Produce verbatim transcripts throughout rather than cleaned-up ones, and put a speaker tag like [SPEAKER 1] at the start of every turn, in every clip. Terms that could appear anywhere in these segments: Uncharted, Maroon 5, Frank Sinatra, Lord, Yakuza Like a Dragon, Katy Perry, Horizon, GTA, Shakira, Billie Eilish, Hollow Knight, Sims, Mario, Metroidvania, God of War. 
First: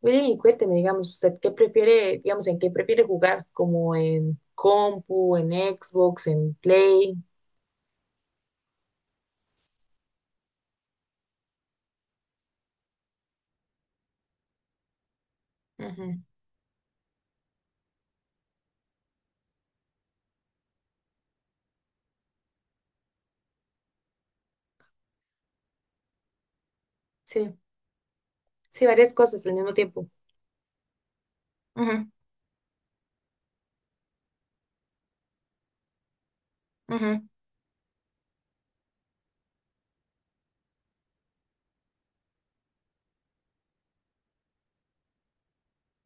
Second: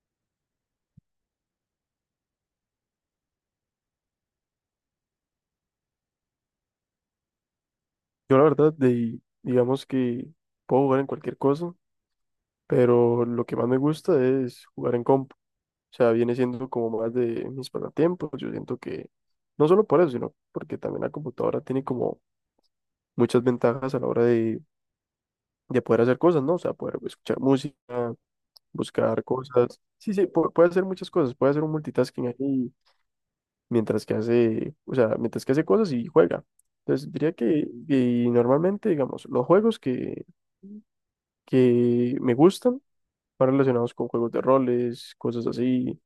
[SPEAKER 1] William, y cuénteme, digamos, ¿usted qué prefiere, digamos, en qué prefiere jugar? ¿Como en compu, en Xbox, en Play?
[SPEAKER 2] Yo la verdad, de, digamos que puedo jugar en cualquier cosa, pero lo que más me gusta es jugar en comp. O sea,
[SPEAKER 1] Ujú.
[SPEAKER 2] viene siendo como más de mis pasatiempos. Yo siento que no solo por eso, sino porque también la computadora tiene como muchas ventajas a la hora de, de poder hacer cosas, ¿no? O sea, poder escuchar
[SPEAKER 1] Sí,
[SPEAKER 2] música,
[SPEAKER 1] sí, varias
[SPEAKER 2] buscar
[SPEAKER 1] cosas al mismo
[SPEAKER 2] cosas.
[SPEAKER 1] tiempo.
[SPEAKER 2] Sí, sí, pu- puede hacer muchas cosas. Puede hacer un
[SPEAKER 1] Ujú.
[SPEAKER 2] multitasking ahí mientras que hace, o sea, mientras que hace cosas y juega. Entonces,
[SPEAKER 1] Ujú.
[SPEAKER 2] diría que, y normalmente, digamos, los juegos que... que me gustan, más relacionados con juegos de roles, cosas así.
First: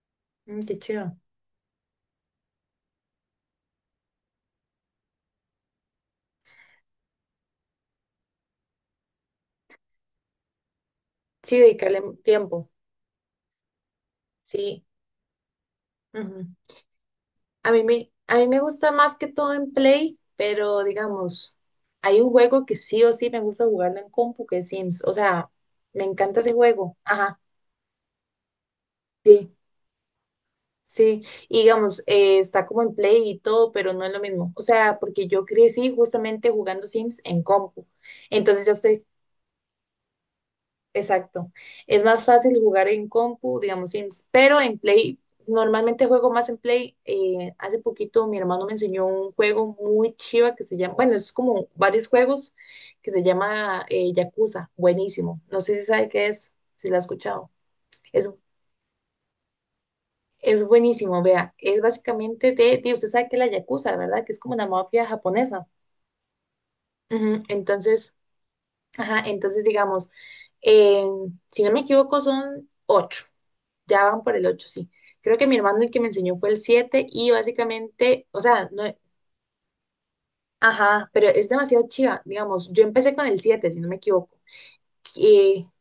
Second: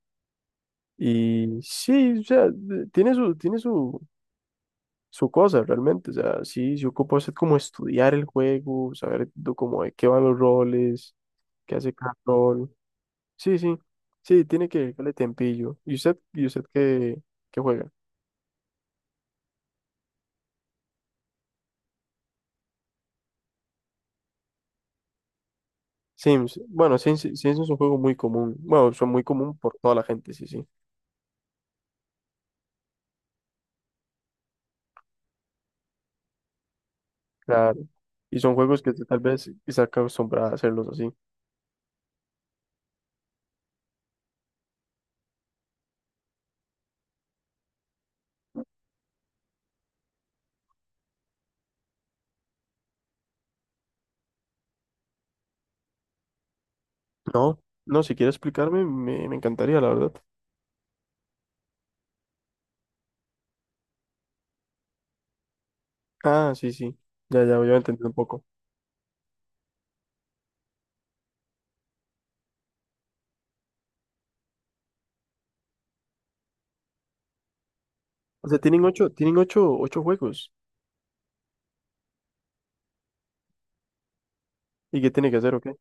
[SPEAKER 1] Mm, qué chido.
[SPEAKER 2] Y sí, o sea, de- tiene su, tiene su, su cosa realmente. O sea, sí, se ocupa usted como estudiar el juego, saber do- como de qué van los roles,
[SPEAKER 1] Sí,
[SPEAKER 2] qué hace
[SPEAKER 1] dedicarle
[SPEAKER 2] cada
[SPEAKER 1] tiempo.
[SPEAKER 2] rol. Sí, sí, sí, tiene
[SPEAKER 1] Sí.
[SPEAKER 2] que darle tempillo. ¿Y usted,
[SPEAKER 1] Ujú.
[SPEAKER 2] y usted qué, qué
[SPEAKER 1] A mí
[SPEAKER 2] juega?
[SPEAKER 1] me, a mí me gusta más que todo en Play, pero digamos, hay un juego que sí o sí me gusta jugarlo en compu, que es Sims. O sea, me encanta ese
[SPEAKER 2] Sims.
[SPEAKER 1] juego.
[SPEAKER 2] Bueno, Sims,
[SPEAKER 1] Ajá.
[SPEAKER 2] Sims es un juego muy común. Bueno, son muy
[SPEAKER 1] Sí.
[SPEAKER 2] común por toda la gente, sí, sí.
[SPEAKER 1] Sí, y digamos, eh, está como en Play y todo, pero no es lo mismo. O sea, porque yo crecí justamente jugando Sims en
[SPEAKER 2] Claro.
[SPEAKER 1] compu.
[SPEAKER 2] Y son
[SPEAKER 1] Entonces yo
[SPEAKER 2] juegos que
[SPEAKER 1] estoy,
[SPEAKER 2] tal vez está acostumbrada a hacerlos así.
[SPEAKER 1] exacto. Es más fácil jugar en compu, digamos, Sims, pero en Play, normalmente juego más en Play. Eh, hace poquito mi hermano me enseñó un juego muy chiva que se llama, bueno, es como varios juegos que se llama eh, Yakuza. Buenísimo. No sé si sabe qué es, si lo ha escuchado.
[SPEAKER 2] No, no, si quieres explicarme, me, me encantaría, la verdad.
[SPEAKER 1] Es buenísimo, vea, es básicamente de, de- usted sabe que la Yakuza, ¿verdad? Que es como una mafia japonesa.
[SPEAKER 2] Ah, sí, sí.
[SPEAKER 1] Ujú.
[SPEAKER 2] Ya, ya, ya entendí un
[SPEAKER 1] Entonces,
[SPEAKER 2] poco.
[SPEAKER 1] ajá, entonces digamos, en- si no me equivoco son ocho, ya van por el ocho, sí. Creo que mi hermano el que me enseñó fue el siete y básicamente, o
[SPEAKER 2] O sea,
[SPEAKER 1] sea,
[SPEAKER 2] tienen
[SPEAKER 1] no,
[SPEAKER 2] ocho, tienen ocho, ocho juegos.
[SPEAKER 1] ajá, pero es demasiado chiva, digamos, yo empecé con el siete, si no me equivoco.
[SPEAKER 2] ¿Y qué tiene que hacer o
[SPEAKER 1] Y
[SPEAKER 2] qué?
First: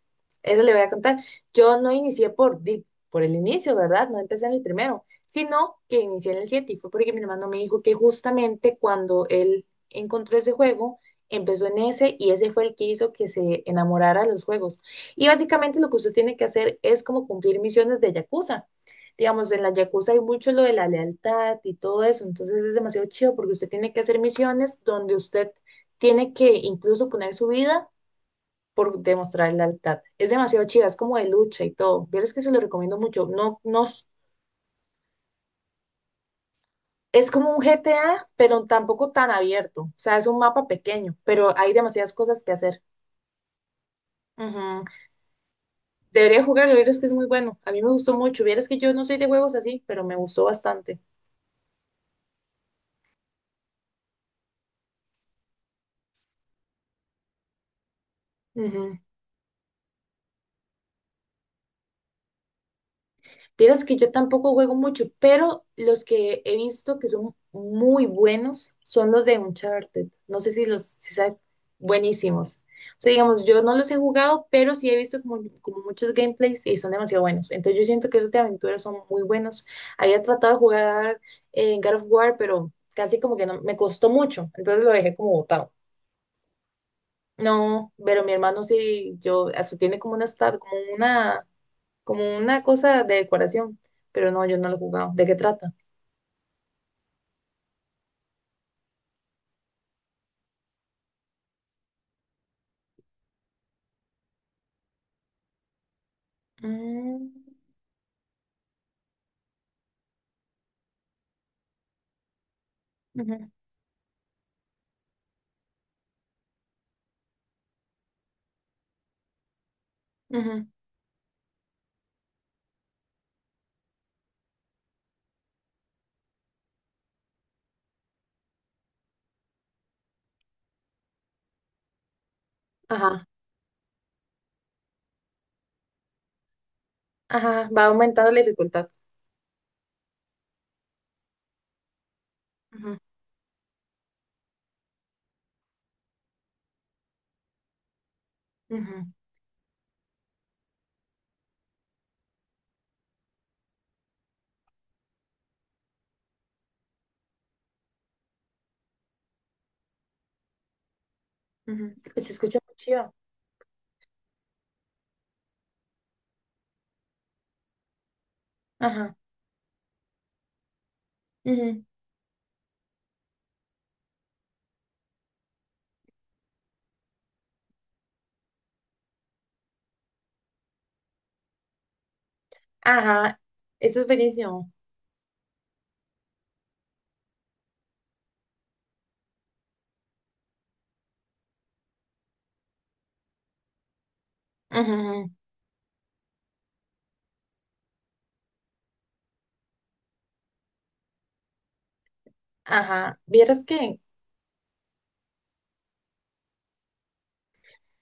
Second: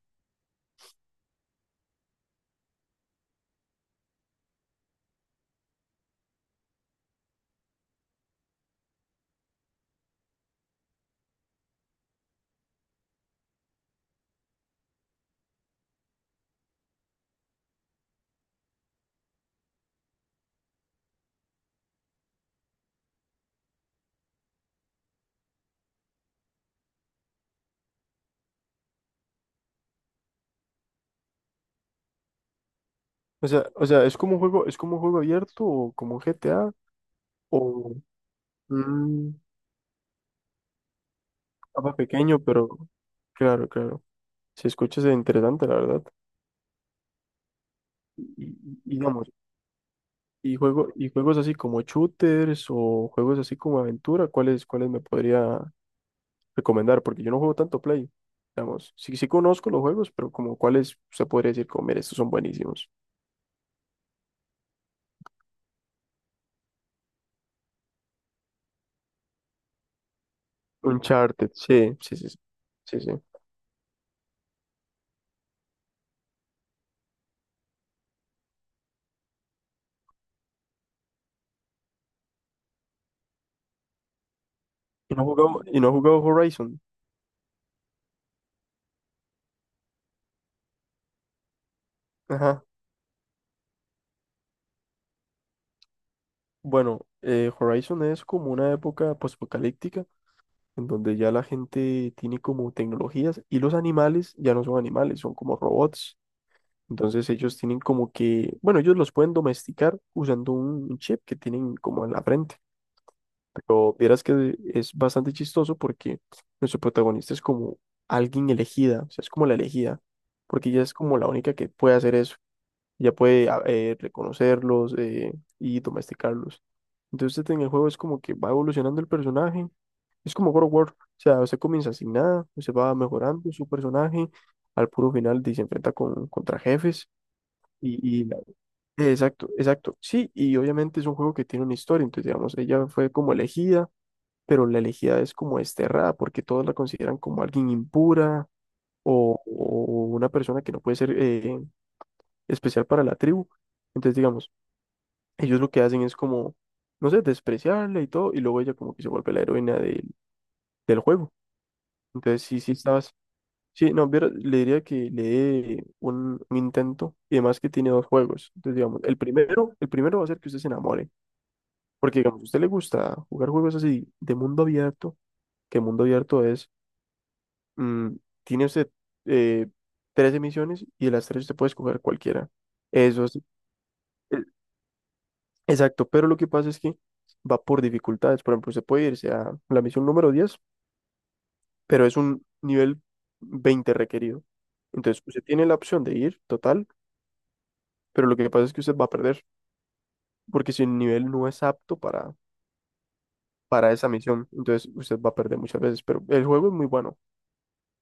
[SPEAKER 1] eso le voy a contar. Yo no inicié por, di- por el inicio, ¿verdad? No empecé en el primero, sino que inicié en el siete y fue porque mi hermano me dijo que justamente cuando él encontró ese juego, empezó en ese y ese fue el que hizo que se enamorara de los juegos. Y básicamente lo que usted tiene que hacer es como cumplir misiones de Yakuza. Digamos, en la Yakuza hay mucho lo de la lealtad y todo eso, entonces es demasiado chido porque usted tiene que hacer misiones donde usted tiene que incluso poner su vida por demostrar lealtad. Es demasiado chiva, es como de lucha y todo. Vieres que se lo recomiendo mucho.
[SPEAKER 2] O
[SPEAKER 1] No,
[SPEAKER 2] sea,
[SPEAKER 1] no,
[SPEAKER 2] o
[SPEAKER 1] s-
[SPEAKER 2] sea, es como un juego, es como un juego abierto o como un G T A
[SPEAKER 1] es como un
[SPEAKER 2] o
[SPEAKER 1] G T A, pero tampoco tan
[SPEAKER 2] un
[SPEAKER 1] abierto. O sea, es un mapa pequeño, pero hay
[SPEAKER 2] mapa
[SPEAKER 1] demasiadas
[SPEAKER 2] pequeño,
[SPEAKER 1] cosas que
[SPEAKER 2] pero
[SPEAKER 1] hacer.
[SPEAKER 2] claro, claro. Si
[SPEAKER 1] Ujú.
[SPEAKER 2] escuchas es interesante, la verdad.
[SPEAKER 1] Debería jugarlo, vieres que es muy bueno. A mí me gustó
[SPEAKER 2] Y,
[SPEAKER 1] mucho. Vieres
[SPEAKER 2] y-
[SPEAKER 1] que
[SPEAKER 2] y
[SPEAKER 1] yo no soy de
[SPEAKER 2] digamos,
[SPEAKER 1] juegos así, pero me gustó
[SPEAKER 2] y juego,
[SPEAKER 1] bastante.
[SPEAKER 2] y juegos así como shooters o juegos así como aventura, ¿cuáles, cuáles me podría recomendar? Porque yo no juego tanto Play. Digamos,
[SPEAKER 1] Ujú.
[SPEAKER 2] sí, sí conozco los juegos, pero como cuáles se podría decir, como, mira, estos son buenísimos.
[SPEAKER 1] Vieras que yo tampoco juego mucho, pero los que he visto que son muy buenos son los de Uncharted. No sé si los si saben,
[SPEAKER 2] Uncharted, sí, sí, sí,
[SPEAKER 1] buenísimos.
[SPEAKER 2] sí, sí.
[SPEAKER 1] O sea,
[SPEAKER 2] Sí.
[SPEAKER 1] digamos, yo no los he jugado, pero sí he visto como, como muchos gameplays y son demasiado buenos. Entonces yo siento que esos de aventuras son muy buenos. Había tratado de jugar en God of War, pero casi como que no, me costó mucho, entonces lo dejé
[SPEAKER 2] Y no he
[SPEAKER 1] como
[SPEAKER 2] jugado,
[SPEAKER 1] botado.
[SPEAKER 2] y no he jugado Horizon.
[SPEAKER 1] No, pero mi hermano sí, yo, hasta tiene como una, esta- como una como una
[SPEAKER 2] Ajá.
[SPEAKER 1] cosa de decoración, pero no, yo no lo he jugado. ¿De qué trata?
[SPEAKER 2] Bueno, eh, Horizon es como una época postapocalíptica en donde ya la gente tiene como tecnologías y los animales ya no son animales, son como robots.
[SPEAKER 1] Mm.
[SPEAKER 2] Entonces ellos tienen como que, bueno, ellos los pueden domesticar usando un un chip que tienen como en la frente.
[SPEAKER 1] Ujú.
[SPEAKER 2] Pero vieras que es bastante chistoso porque nuestro protagonista es como alguien elegida, o sea, es como la elegida,
[SPEAKER 1] Ujú.
[SPEAKER 2] porque ella es como la única que puede hacer eso. Ella puede a- eh, reconocerlos, eh, y domesticarlos. Entonces en el juego es como que va evolucionando el personaje. Es como God of War, o sea, usted comienza sin nada, usted va
[SPEAKER 1] Ajá.
[SPEAKER 2] mejorando su personaje, al puro final de- se enfrenta con, contra jefes.
[SPEAKER 1] Ajá, va
[SPEAKER 2] Y, y
[SPEAKER 1] aumentando
[SPEAKER 2] la-
[SPEAKER 1] la dificultad.
[SPEAKER 2] eh, exacto, exacto. Sí, y obviamente es un juego que tiene una historia, entonces digamos, ella
[SPEAKER 1] Ujú.
[SPEAKER 2] fue como elegida pero la elegida es como desterrada porque todos la consideran como alguien impura
[SPEAKER 1] Ujú.
[SPEAKER 2] o, o una persona que no puede ser, eh, especial para la tribu. Entonces, digamos, ellos lo que hacen es como, no sé, despreciarla y todo, y luego ella como que se vuelve la heroína del, del juego.
[SPEAKER 1] Ujú. Se
[SPEAKER 2] Entonces,
[SPEAKER 1] escucha
[SPEAKER 2] sí, sí,
[SPEAKER 1] muy chido.
[SPEAKER 2] estabas. Sí, no, viera- le diría que le dé un, un intento y además que tiene dos juegos. Entonces, digamos, el
[SPEAKER 1] Ajá.
[SPEAKER 2] primero, el primero va a ser que usted se enamore,
[SPEAKER 1] Ujú.
[SPEAKER 2] porque digamos, a usted le gusta jugar juegos así de mundo abierto, que mundo abierto es mm, tiene usted eh, trece misiones y de las tres usted puede escoger cualquiera. Eso es,
[SPEAKER 1] Ajá, eso es
[SPEAKER 2] eh,
[SPEAKER 1] buenísimo.
[SPEAKER 2] exacto, pero lo que pasa es que va por dificultades. Por ejemplo, usted puede irse a la misión número diez pero es un nivel veinte requerido.
[SPEAKER 1] Ujú. Ujú.
[SPEAKER 2] Entonces, usted tiene la opción de ir total, pero lo que pasa es que usted va a perder, porque si el nivel no es apto para,
[SPEAKER 1] Ajá, vieras
[SPEAKER 2] para
[SPEAKER 1] que
[SPEAKER 2] esa misión, entonces usted va a perder muchas veces. Pero el juego es muy bueno,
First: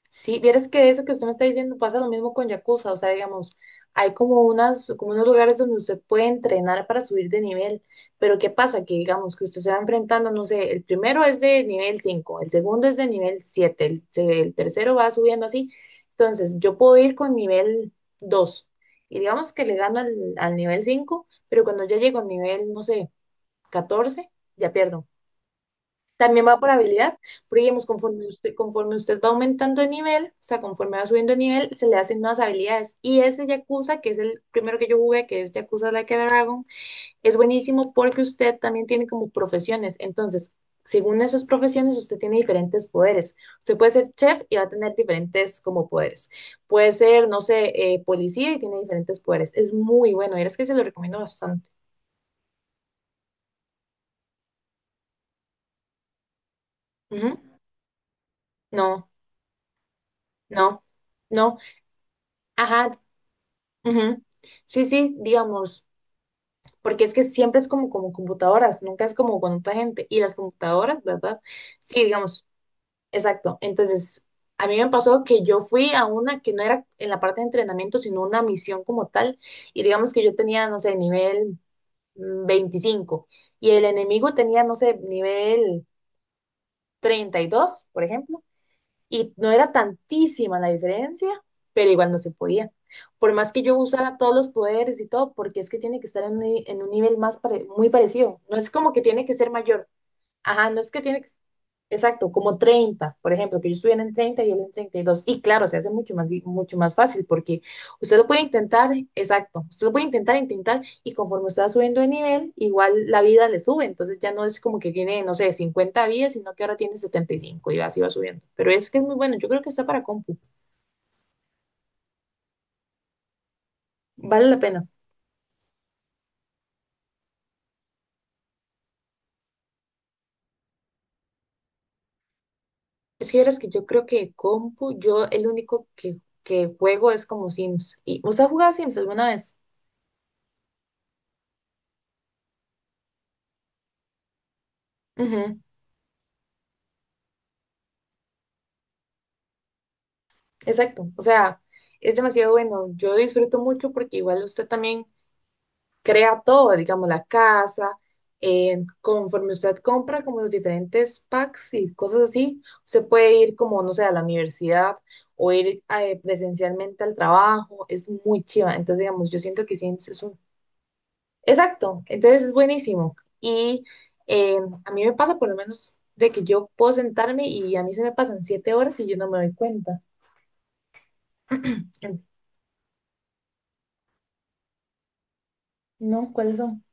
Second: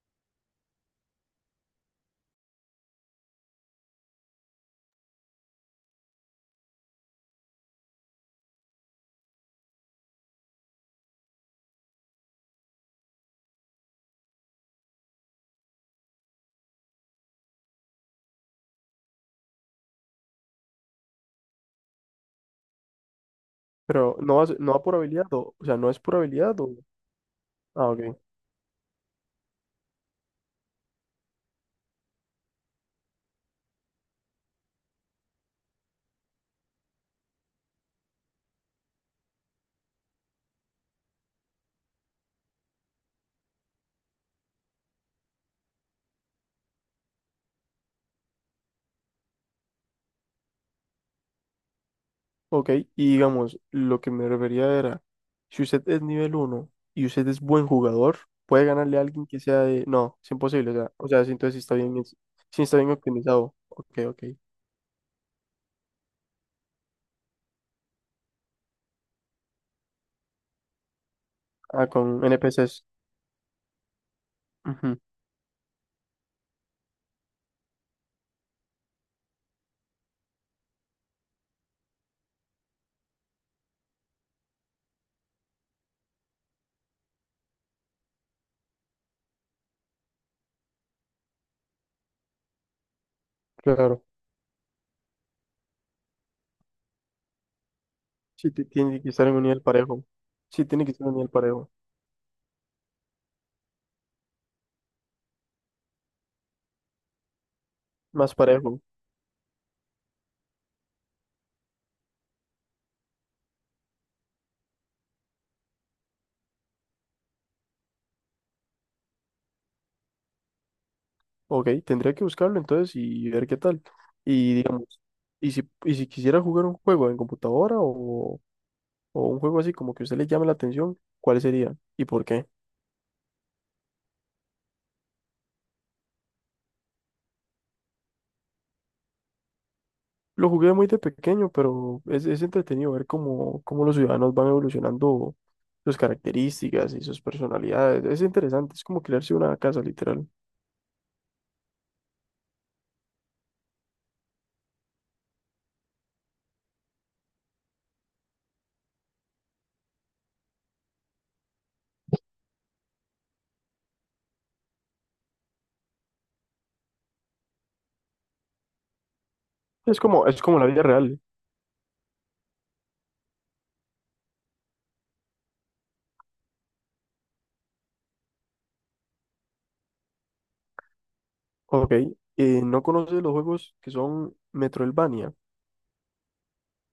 [SPEAKER 1] sí, vieras que eso que usted me está diciendo pasa lo mismo con Yakuza, o sea, digamos, hay como unas, como unos lugares donde usted puede entrenar para subir de nivel, pero ¿qué pasa? Que digamos que usted se va enfrentando, no sé, el primero es de nivel cinco, el segundo es de nivel siete, el, se- el tercero va subiendo así, entonces yo puedo ir con nivel dos y digamos que le gano al, al nivel cinco, pero cuando ya llego al nivel, no sé,
[SPEAKER 2] pero
[SPEAKER 1] catorce
[SPEAKER 2] no, va a ser-
[SPEAKER 1] ya
[SPEAKER 2] no va por
[SPEAKER 1] pierdo.
[SPEAKER 2] habilidad, o, o sea, no es por
[SPEAKER 1] También va
[SPEAKER 2] habilidad.
[SPEAKER 1] por
[SPEAKER 2] O,
[SPEAKER 1] habilidad, porque digamos,
[SPEAKER 2] ah, ok.
[SPEAKER 1] conforme usted, conforme usted va aumentando de nivel, o sea, conforme va subiendo de nivel, se le hacen nuevas habilidades. Y ese Yakuza, que es el primero que yo jugué, que es Yakuza Like a Dragon, es buenísimo porque usted también tiene como profesiones. Entonces, según esas profesiones, usted tiene diferentes poderes. Usted puede ser chef y va a tener diferentes como poderes. Puede ser, no sé, eh, policía y tiene diferentes poderes. Es muy bueno, y es que se lo recomiendo bastante.
[SPEAKER 2] Ok, y digamos, lo que me refería era, si usted es nivel uno y usted
[SPEAKER 1] Ujú.
[SPEAKER 2] es buen jugador, puede ganarle a
[SPEAKER 1] No,
[SPEAKER 2] alguien que sea de... No, es imposible, o
[SPEAKER 1] no,
[SPEAKER 2] sea, o sea, sí, entonces
[SPEAKER 1] no.
[SPEAKER 2] sí está bien, es- sí está
[SPEAKER 1] Ajá.
[SPEAKER 2] bien optimizado. Ok,
[SPEAKER 1] Ujú.
[SPEAKER 2] ok.
[SPEAKER 1] Sí, sí, digamos, porque es que siempre es como, como computadoras, nunca es como con otra gente. Y las computadoras, ¿verdad?
[SPEAKER 2] Ah,
[SPEAKER 1] Sí,
[SPEAKER 2] con N
[SPEAKER 1] digamos,
[SPEAKER 2] NPCs.
[SPEAKER 1] exacto. Entonces, a mí me
[SPEAKER 2] Ujú,
[SPEAKER 1] pasó que yo fui a una que no era en la parte de entrenamiento, sino una misión como tal. Y digamos que yo tenía, no sé, nivel mm, veinticinco y el enemigo tenía, no sé, nivel treinta y dos, por ejemplo, y no era tantísima la diferencia, pero igual no se podía. Por más que yo
[SPEAKER 2] claro.
[SPEAKER 1] usara todos los poderes y todo, porque es que tiene que estar en un, en un, nivel más pare- muy parecido.
[SPEAKER 2] Sí,
[SPEAKER 1] No
[SPEAKER 2] ti-
[SPEAKER 1] es como que
[SPEAKER 2] tiene que
[SPEAKER 1] tiene
[SPEAKER 2] estar
[SPEAKER 1] que
[SPEAKER 2] en un
[SPEAKER 1] ser
[SPEAKER 2] nivel
[SPEAKER 1] mayor.
[SPEAKER 2] parejo. Sí,
[SPEAKER 1] Ajá, no
[SPEAKER 2] tiene
[SPEAKER 1] es
[SPEAKER 2] que
[SPEAKER 1] que
[SPEAKER 2] estar en un
[SPEAKER 1] tiene que.
[SPEAKER 2] nivel parejo.
[SPEAKER 1] Exacto, como treinta, por ejemplo, que yo estuviera en treinta y él en treinta y dos. Y claro, se hace mucho más, vi- mucho más fácil porque usted lo
[SPEAKER 2] Más
[SPEAKER 1] puede
[SPEAKER 2] parejo.
[SPEAKER 1] intentar, exacto, usted lo puede intentar, intentar y conforme usted va subiendo de nivel, igual la vida le sube. Entonces ya no es como que tiene, no sé, cincuenta vidas, sino que ahora tiene setenta y cinco y cinco y así va subiendo. Pero es que es muy bueno, yo creo que está para compu,
[SPEAKER 2] Ok, tendría que buscarlo entonces y ver qué tal.
[SPEAKER 1] vale
[SPEAKER 2] Y
[SPEAKER 1] la pena.
[SPEAKER 2] digamos, y si, y si quisiera jugar un juego en computadora o, o un juego así como que a usted le llame la atención, ¿cuál sería y por qué?
[SPEAKER 1] Es que verás que yo creo que compu, yo el único que, que juego es como Sims. ¿Y usted ha jugado Sims alguna vez?
[SPEAKER 2] Lo jugué muy de pequeño, pero es, es entretenido ver cómo, cómo los ciudadanos van evolucionando
[SPEAKER 1] Ujú.
[SPEAKER 2] sus características y sus personalidades. Es interesante, es como crearse una casa, literal.
[SPEAKER 1] Exacto, o sea, es demasiado bueno. Yo disfruto mucho porque igual usted también crea todo, digamos, la casa, eh, conforme usted compra como los diferentes packs y cosas así, usted puede ir como, no sé, a la universidad o ir eh, presencialmente al trabajo, es muy chiva. Entonces, digamos, yo siento que sí,
[SPEAKER 2] Es
[SPEAKER 1] es
[SPEAKER 2] como,
[SPEAKER 1] un.
[SPEAKER 2] es como la vida real.
[SPEAKER 1] Exacto, entonces es buenísimo. Y eh, a mí me pasa por lo menos de que yo puedo sentarme y a mí se me pasan siete horas y yo no me doy cuenta.
[SPEAKER 2] Ok, eh, ¿no conoces los juegos que son Metroidvania?
[SPEAKER 1] No, ¿cuáles son?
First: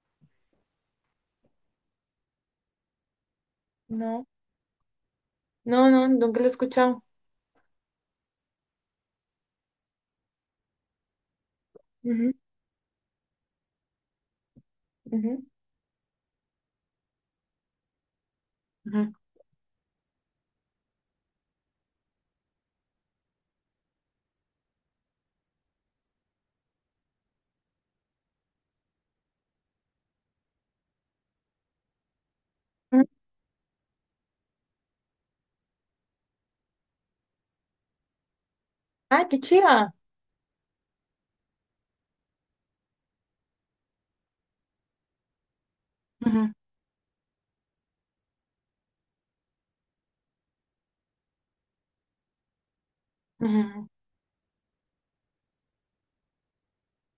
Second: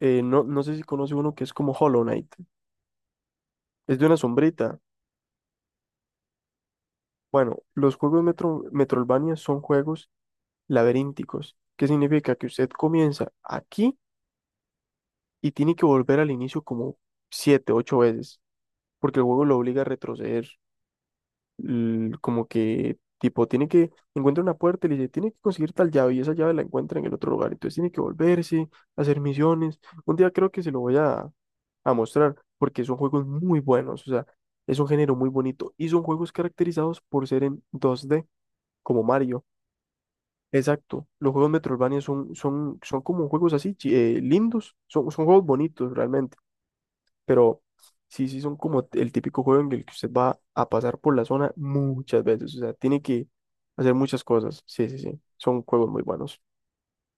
[SPEAKER 2] Eh, no, no sé si conoce uno que es como Hollow Knight. Es de una
[SPEAKER 1] No,
[SPEAKER 2] sombrita.
[SPEAKER 1] no, no, nunca lo he escuchado.
[SPEAKER 2] Bueno, los juegos Metro, Metroidvania son juegos laberínticos, que
[SPEAKER 1] Ujú.
[SPEAKER 2] significa que usted comienza aquí
[SPEAKER 1] Ujú.
[SPEAKER 2] y tiene que volver al inicio como siete, ocho veces,
[SPEAKER 1] Ujú.
[SPEAKER 2] porque el juego lo obliga a retroceder. l- Como que, tipo, tiene que encuentra una puerta y le dice, tiene que conseguir tal llave y esa llave la encuentra en el otro lugar. Entonces tiene que volverse, hacer misiones. Un día creo que se lo voy a, a mostrar porque son
[SPEAKER 1] Ujú.
[SPEAKER 2] juegos muy buenos. O sea, es un género muy bonito y son juegos caracterizados por ser en dos D, como
[SPEAKER 1] Ay, qué
[SPEAKER 2] Mario.
[SPEAKER 1] chiva.
[SPEAKER 2] Exacto, los juegos Metroidvania son, son, son como juegos así, chi- eh, lindos, son, son juegos bonitos realmente
[SPEAKER 1] Ujú.
[SPEAKER 2] pero sí, sí son como el típico juego en el que usted va a pasar por la zona muchas veces, o sea, tiene que
[SPEAKER 1] Ujú. Ujú.
[SPEAKER 2] hacer muchas cosas, sí, sí, sí, son juegos muy buenos.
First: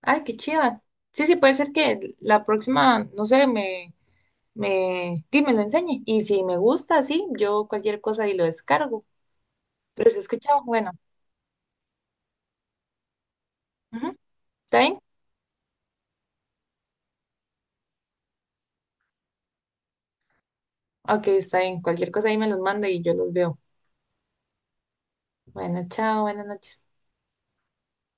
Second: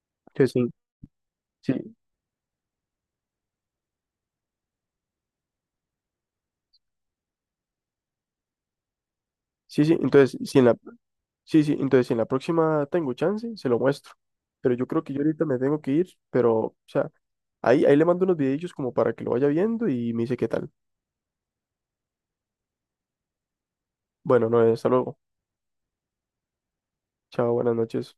[SPEAKER 1] Ay, qué
[SPEAKER 2] Entonces,
[SPEAKER 1] chiva. Sí, sí, puede ser
[SPEAKER 2] sí, sí,
[SPEAKER 1] que la próxima, no sé, me, me, sí, me lo enseñe. Y si me gusta, sí, yo cualquier cosa y lo descargo.
[SPEAKER 2] sí, sí,
[SPEAKER 1] Pero si he
[SPEAKER 2] entonces, si
[SPEAKER 1] escuchado,
[SPEAKER 2] en la,
[SPEAKER 1] bueno,
[SPEAKER 2] sí, sí, entonces, si en la próxima tengo chance, se lo muestro,
[SPEAKER 1] ujú.
[SPEAKER 2] pero
[SPEAKER 1] ¿Está
[SPEAKER 2] yo
[SPEAKER 1] bien?
[SPEAKER 2] creo que yo ahorita me tengo que ir, pero, o sea, ahí, ahí le mando unos videillos como para que lo vaya viendo y me dice qué tal.
[SPEAKER 1] Ok, está bien. Cualquier cosa ahí me los manda y yo los veo.
[SPEAKER 2] Bueno, no, hasta luego,
[SPEAKER 1] Bueno, chao, buenas noches.
[SPEAKER 2] chao, buenas noches.